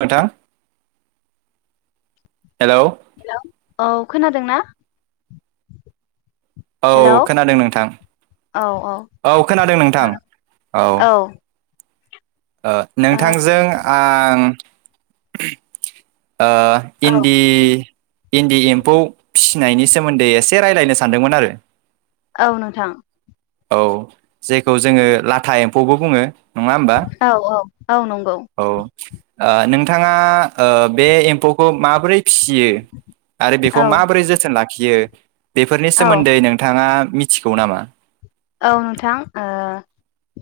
नोंथां hello. Hello औ खोनादों ना? औ खोनादों नोंथां औ औ खोनादों नोंथां औ। आं नोंथांजों आं [inaudible] औ औ इन्दि इन्दि एम्फौ फिसिनायनि सोमोन्दै एसे रायलायनो सानदोंमोन आरो औ नोंथां औ जेखौ जोङो लाथा एम्फौबो बुङो। नङा होमबा? औ औ औ नंगौ औ ओ नोंथाङा ओ बे एम्फौखौ माबोरै फिसियो आरो बेखौ औ माबोरै जोथोन ला खियो बेफोरनि औ सोमोन्दै नोंथाङा मि थिगौ नामा? औ नोंथां ओ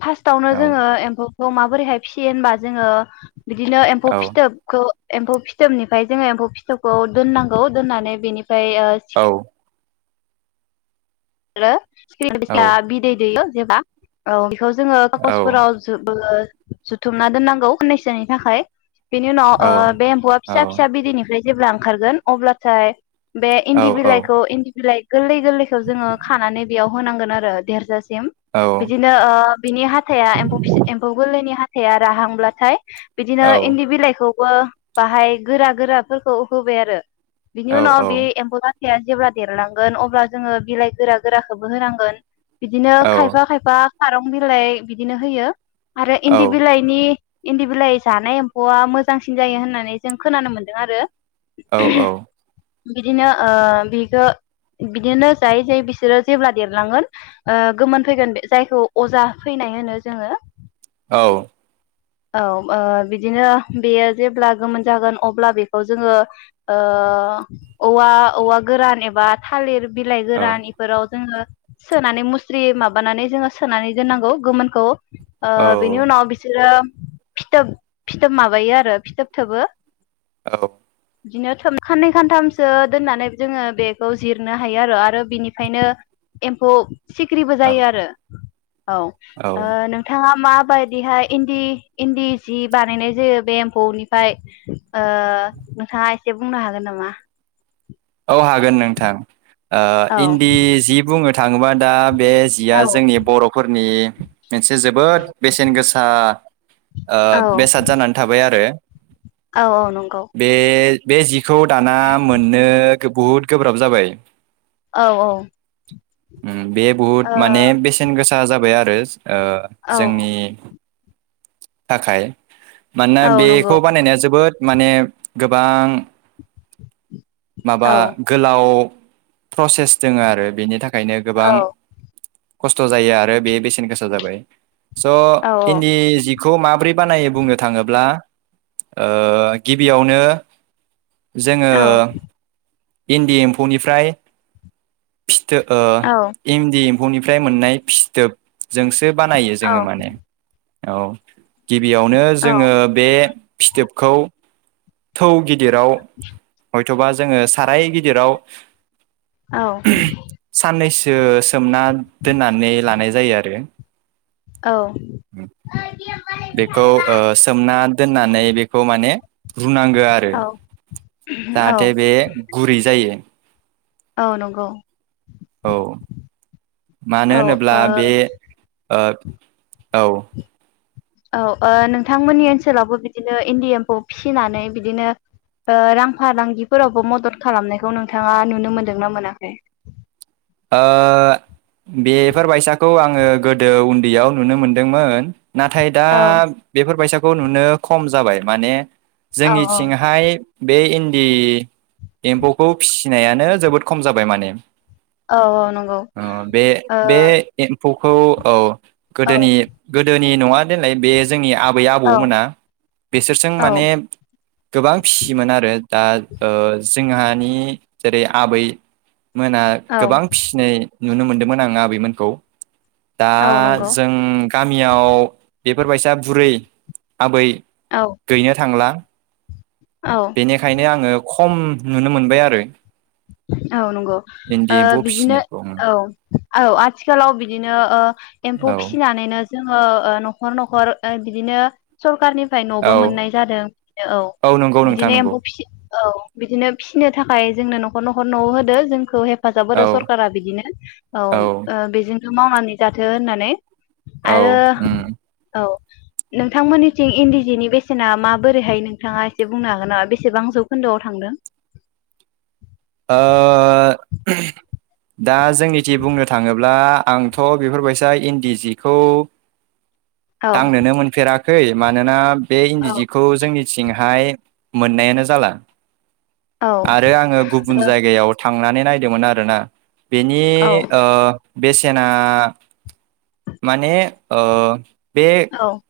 फार्स्टआवनो औ जोङो एम्फौ खौ बोरैहाय फिसियो होनबा जोङो बिदिनो एम्फौ औ फिथोबखौ एम्फौ फिथोबनिफ्राय जोङो एम्फौ फिथोबखौ दोननांगौ बेनिफ्राय फाय ओ औ [unintelligible] औ [unintelligible] बिदै दैयो एबा औ बेखौ जोङो औ कागसफोराव जोंङो जुथुमना दोननांगौ खाननैसोनि थाखाय बिनि उनाव ओ औ बे एम्फौआ औ फिसा फिसा बिदैनिफ्राय जेब्ला ओंखारगोन अब्लाथाय बे औ इन्दि बिलाइखौ इन्दि बिलाइ गोरलै गोरलैखौ जोङो बेयाव होनांगोन आरो देरजासि औ बिदिनो ओ बिनि हाथाया एम एम्फौ गोरलैनि हा हाथाया राहांब्लाथाय बिदिनो इन्दि बिलाइखौ बो बाहाय गोरा गोराफोरखौ होबाय आरो औ बिनि उनाव बे एम्फौ लाथा फिसाया जेब्ला देरलांगोन अब्ला जोङो बिलाइ गोरा गोराखौबो होनांगोन बिदिनो औ खायफा खायफा खारं बिलाइ बिदिनो होयो आरो इन्दि बिलाइनि इन्दि बिलाइ जानाय एम्फौआ मोजांसिन जायो होननानै जों खोनानो मोन्दों आरो औ औ बिदिनो ओ बिखो बिदिनो जायै जायै बिस बिसोरो जेब्ला देरलांगोन ओ गोमोन फैगोन बे जायखौ अजा फैनाय होनो जोङो औ औ‌ ओ बिदिनो बेयो जेब्ला गोमोन जागोन अब्ला बेखौ जोङो ओ औवा औवा गोरान एबा थालिर बिलाइ औ गोरान इफोराव जोङो सोनानै मुस्रि माबानानै जोङो सोनानै दोननांगौ गोमोनखौ ओ बेनि उनाव बिसोरो फिथोब फिथोब माबायो आरो फिथोब थोबो औ बिदिनो थोब खाननै खानथामसो दोननानै जोङो बेखौ जिरनो हायो आरो आरो बिनिफ्रायनो एम्फौ सिख्रिबो जायो आरो औ ओ औ नोंथाङा मा बायदिहाय इन्दि इन्दि सि बानायनाय जायो बे एम्फौनिफ्राय ओ नोंथाङा एसे बुंनो हागोन नामा? औ हागोन नोंथां। ओ औ इन्दि जि बुङो थाङोबा दा बे जिया औ जोंनि बर'फोरनि मोनसे जोबोद बेसेन गोसा ओ बेसाद जानानै थाबाय आरो औ औ नंगौ। बेजि खौ दाना मोननो बुहुत गोब्राब जाबाय औ औ [inaudible] ओम बे बुहुत ओ माने बेसेन गोसा जाबाय आरो रेज आ औ जोंनि थाखाय मानोना औ नंगौ बेखौ बानायनाया जोबोद माने गोबां माबा औ गोलाव प्रसेस दङो आरो बेनि थाख खायनो गोबां औ खस्थ जायो आरो बे बेसेन गोसा जाबाय । औ स इन्दि जि खौ माब्रै बानायो बुंनो थाङोब्ला ओ गिबियावनो जोङो औ इन्दि एम्फौनिफ्राय फिथो ओ औ एमदि एम्फैनिफ्राय मोननाय फिथोब जोंसो बानायो औ जोङो माने । औ गिबियावनो जोङो औ बे फिथोबखौ थौ गिदिर दिराव [unintelligible] जोङो साराय गिदिराव साननैसो सोमना दोननानै लानाय जायो आरो बेखौ ओ सोमना दोननानै बेखौ माने रुनांगो आरो औ दा औ जेबे गुरै जायो। औ नंगौ । औ औ मानो ओ होनोब्ला बे ओ औ औ ओ नोंथांमोननि ओनसोलावबो बिदिनो इन्दि एम्फ फिसिनानै बिदिनो ओ रां फालांगिफोरावबो मदद खालामनायखौ नोंथाङा नुनो मोनदोंना मोनाखै? ओ बेफोरबायसाखौ आं ङो गोदो उन्दैयाव नुनो मोनदोंमोन। नाथाय दा औ बेफोरबायसा खौ नुनो खम जाबाय माने औ औ जोंनिथिंहाय बे इन्दि एम्फौखौ फिसिनायानो जोबोद खम जाबाय माने। औ औ नंगौ अ' बे ओ बे एम्फौ खौ औ औ गोदोनि गोदो नि नङा देनाय बे जोंनि आब आबै आबौ औ मोना बिसोरजों औ माने गोबां फिसियोमोन आरो दा ओ जोंहानि जेरै आबै मोना औ गोबां फिसिनाय नुनो मोनदोंमोन आं आबैमोनखौ। दा औ नंगौ जों गामियाव बेफोरबायसा बुरै आबै औ गैनो थांला। औ बेनिखायनो आङो खम नुनो मोनबाय आरो औ नंगौ इन्दि ओ ओ एम्फौ बिदिनो फिसिनायखौ औ औ आथिखालाव बिदिनो ओ एम्फौ औ फिसिनानैनो जोङो ओ न'खर न'खर ओ बिदिनो सरखारनि फाय न'बो औ मोननाय जादों बिनो औ नंगौ नोंथां बिदिनो नंगौ एम्फौ फि औ बिदिनो फिनो थाखाय जोंनो न'ख खर न'खर न'आव होदो जोंखौ हेफ हेफाजाब होदो औ सरकारा बिदिनो औ ओ बेजों‌ नो मावनानै जाथो होननानै। आरो औ उम औ नोंथांमोननिथिं इन्दि जिनि बेसेना माबोरैहाय नोंथाङा एसे बुंनो हागोन नामा? बेसेबां जौखोन्दोआव थांदों? ओ दा जोंनिथि बुंनो थाङोब्ला आंथ बेफोरबायसा इन्दि जिखौ औ दांनोनो मोनफेरा खै मानोना बे इन्दि औ जिखौ जोंनि थिंहाय मोननायानो जाला औ आरो आङो गुबुन जायगायाव थांनानै नायदोंमोन आरो ना बेनि औ ओ बेसेना माने ओ बे औ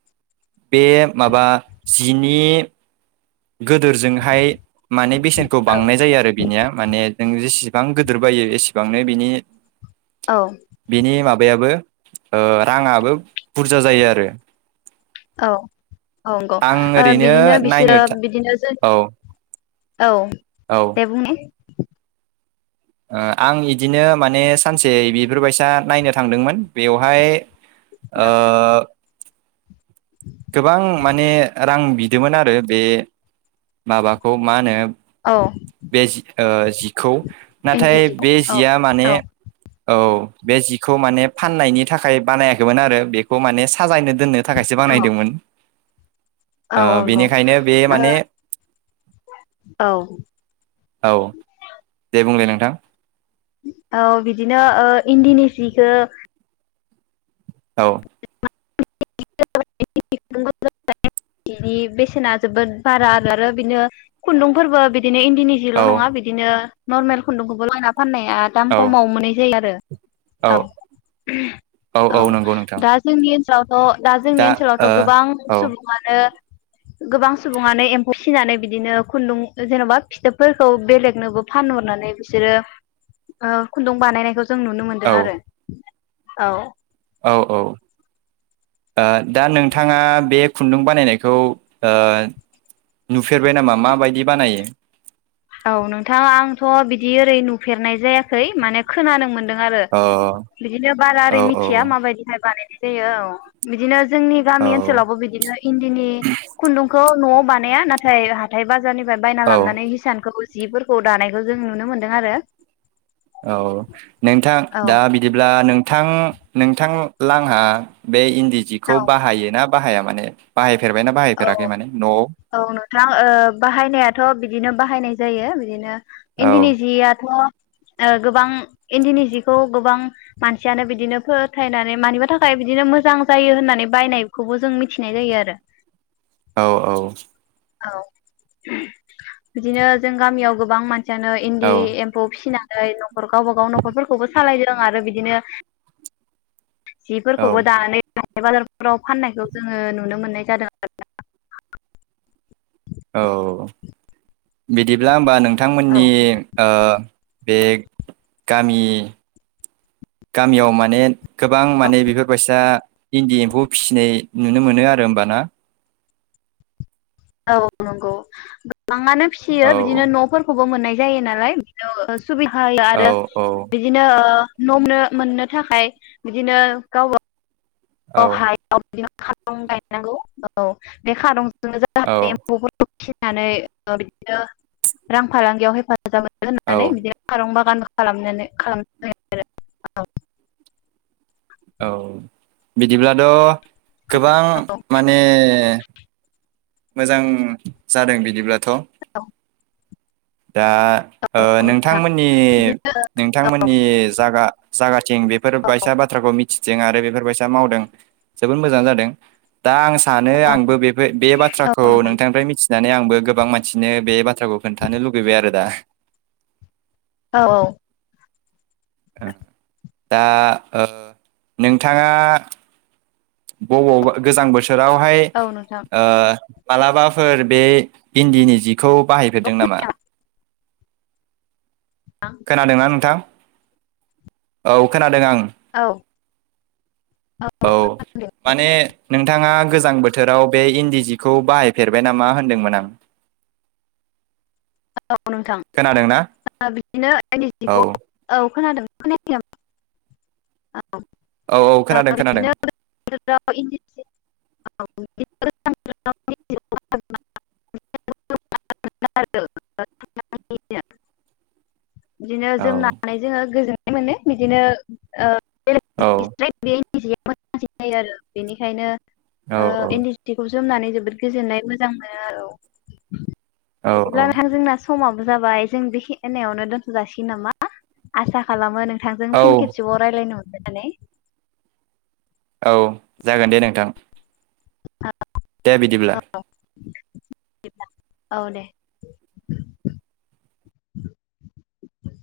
बे माबा जिनि गोदोरजोंहाय माने बेसेनखौ औ बांनाय जायो आरो बिनिया माने जों जेसे बिबां गिदिर बायो एसेबांनो बिनि औ बेनि माब माबायाबो ओ राङाबो बुरजा जायो आरो औ औ नंगौ आं ओ ओरैनो बिदिनो बिसोर नायनो बिदिनो जों औ औ औ दे बुं ने ओ आं इदिनो माने सानसे बिफोरबायसा नायनो थांदोंमोन बेवहाय ओ गोबां माने रां बिदोंमोन आरो बे माबाखौ मा होनो औ बे जि जिखौ नाथाय इन्दि जिखौ बे औ जिया माने औ औ बे जिखौ माने फाननायनि थाखाय बानायाखैमोन आरो बेखौ माने साजायनो दोननो थाखायसो औ औ बानायदोंमोन। औ ओ नंगौ बेनिखायनो बे माने ओ औ बुंदो नोंथां औ बिदिनो ओ इन्दिनि सिखौ औ [unintelligible] बिनि बेसेना जोबोद बारा आरो आरो बिनो खुन्दुंफोरबो बि बिदिनो इन्दिनि औ जल' नङा बिदिनो नर्मेल खुन्दुं [unintelligible] फाननाया दाम औ खमाव मोननाय जायो आरो औ औ दा जोंनि थ' दा जोंनि ओनसोलावथ' गोबां ओ औ सुबुङानो गोबां सुबुङानो एम्फौ फिसिनानै बिदिनो खुन्दुं जेन'बा फिथोबफोरखौ बेलेगनोबो फानहरनानै बिसोरो ओ खुन्दुं बानायनायखौ जों नुनो औ मोनदों आरो औ औ औ दा ओ नोंथाङा बे खुन्दुं बानायनायखौ ओ नुफेरबाय नामा माबायदि बानायो? औ नोंथां आंथ' बिदि ओरै नुफेरनाय जायाखै माने खोनानो मोन दों आरो अ बिदिनो बारा औ ओरै औ मिथिया माबायदिहाय बानायनाय। जायो औ बिदिनो। जोंनि गामि औ ओनसोलावबो बिदिनो इन्दिनि खुन्दुंखौ नआव बानाया नाथाय हाथाय बाजार आरनिफ्राय बायना औ लाबनानै हिसान। जिफोरखौ दानायखौ जों नुनो मोनदों आरो। औ नोंथां औ दा बिदिब्ला नों थां नोंथां आंहा बे औ दिजिखौ बाहायो ना बाहाया माने बाहाय औ औ नोंथां ओ बाहायनाया थ बिदिनो बाहायनाय। जायो बिदिनो। इ औ दिनिजि आथ ओ गोबां इन्दिनि जिखौ गोबां मानसियानो बिदिनो फोथायनानै मानिबा थाखाय बिदिनो मोजां जायो होननानै बायनायखौबो जों मिथिनाय जायो आरो। औ औ औ बिदिनो जों गामियाव गोबां मानसि। बिदिानो इन्दि औ एम्फौ फिसिना। नखर गावब गाव नखरफोरखौबो सालायदों आरो बिदिनो। जिफोरखौबो औ दानानै हाथाय बाजारफोराव फाननायखौ जोङो नुनो मोननाय जादों आरो ना। औ बिदिब्ला होमबा नों औ नोंथांमोननि ओ। बे गामि गामियाव माने गोबां माने बेफोरबायसा इन्दि एम्फौ फिसिनाय नुनो मोनो आरो होमबाना। औ नांगौ लांनानै फिसियो औ बिदिनो नफोरखौ। मोननाय जायो नालाय सुबिदा होयो औ आरो औ बिदिनो ओ नमनो मोननो थाखाय बिदिनो गावबा औ ओहाय बि खारं गायनांगौ औ बे खारं औ [unintelligible] फिनानै बिदिनो रां फालांगियाव हे मोजां मोनो औ होननानै बिदिनो फारं बगान खालाम खालाम औ औ बिदिब्ला द गोबां माने मोजां जादों बिदिब्लाथ औ दा ओ नोंथांमोननि नोंथांमोननि जागा जागा जों बेफोर बायसा बाथ्राखौ मि सिथिं आरो बेफोरबायसा मावदों जोबोद मोजां आनो जादों दा आं सानो आंबो बे औ बाथ्राखौ नोंथां नोंथांनिफ्राय मिथिनानै आंबो गो गोबां मानसिनो बे बाथ्राखौ खोन्था थानो लुगैबाय आरो दा औ औ दा ओ नोंथांङा बबावबा गोजां बोसो बोथोरावहाइ औ नोंथां ओ मालाबाफोर बे इन्दिनि जि बखौ बाहायफेरदों नामा? खोनादों ना नोंथां? औ खोनादों आं। औ औ माने नोंथांङा गोजां बोथोराव बे इन्दि जिखौ बाहायफेरबाय नामा होनदोंमोन आं औ नोंथां खोनादोंना बिदिनो इन्दि औ जिउखौ औ खोनादों खोनायाखै नामा? औ औ औ ओ खोनादों खोनादों बेदिनो [unintelligible] [unintelligible] [unintelligible] बिदिनो औ जोमनानै जोंङो गोजोन मोनो बिदिनो [unintelligible] [unintelligible] औ मोजांसिन जायो आरो बेनिखायनो औ ओ इन्दि जिखौ जों जोमनानै जोबोद गोजोननाय मोजां मोनो औ औ बेदिब्ला नोंथां औ जोंना स समाबो जाबाय जों बेखे खिनियावनो दोनथ' जाासिगोन नामा? आसा खालामो थांजों औ फिन खेबसेबाव‌ रायलायनो मोन [unintelligible] औ जागोन दे नोंथां [unintelligible] दे बिदिब्ला। औ दे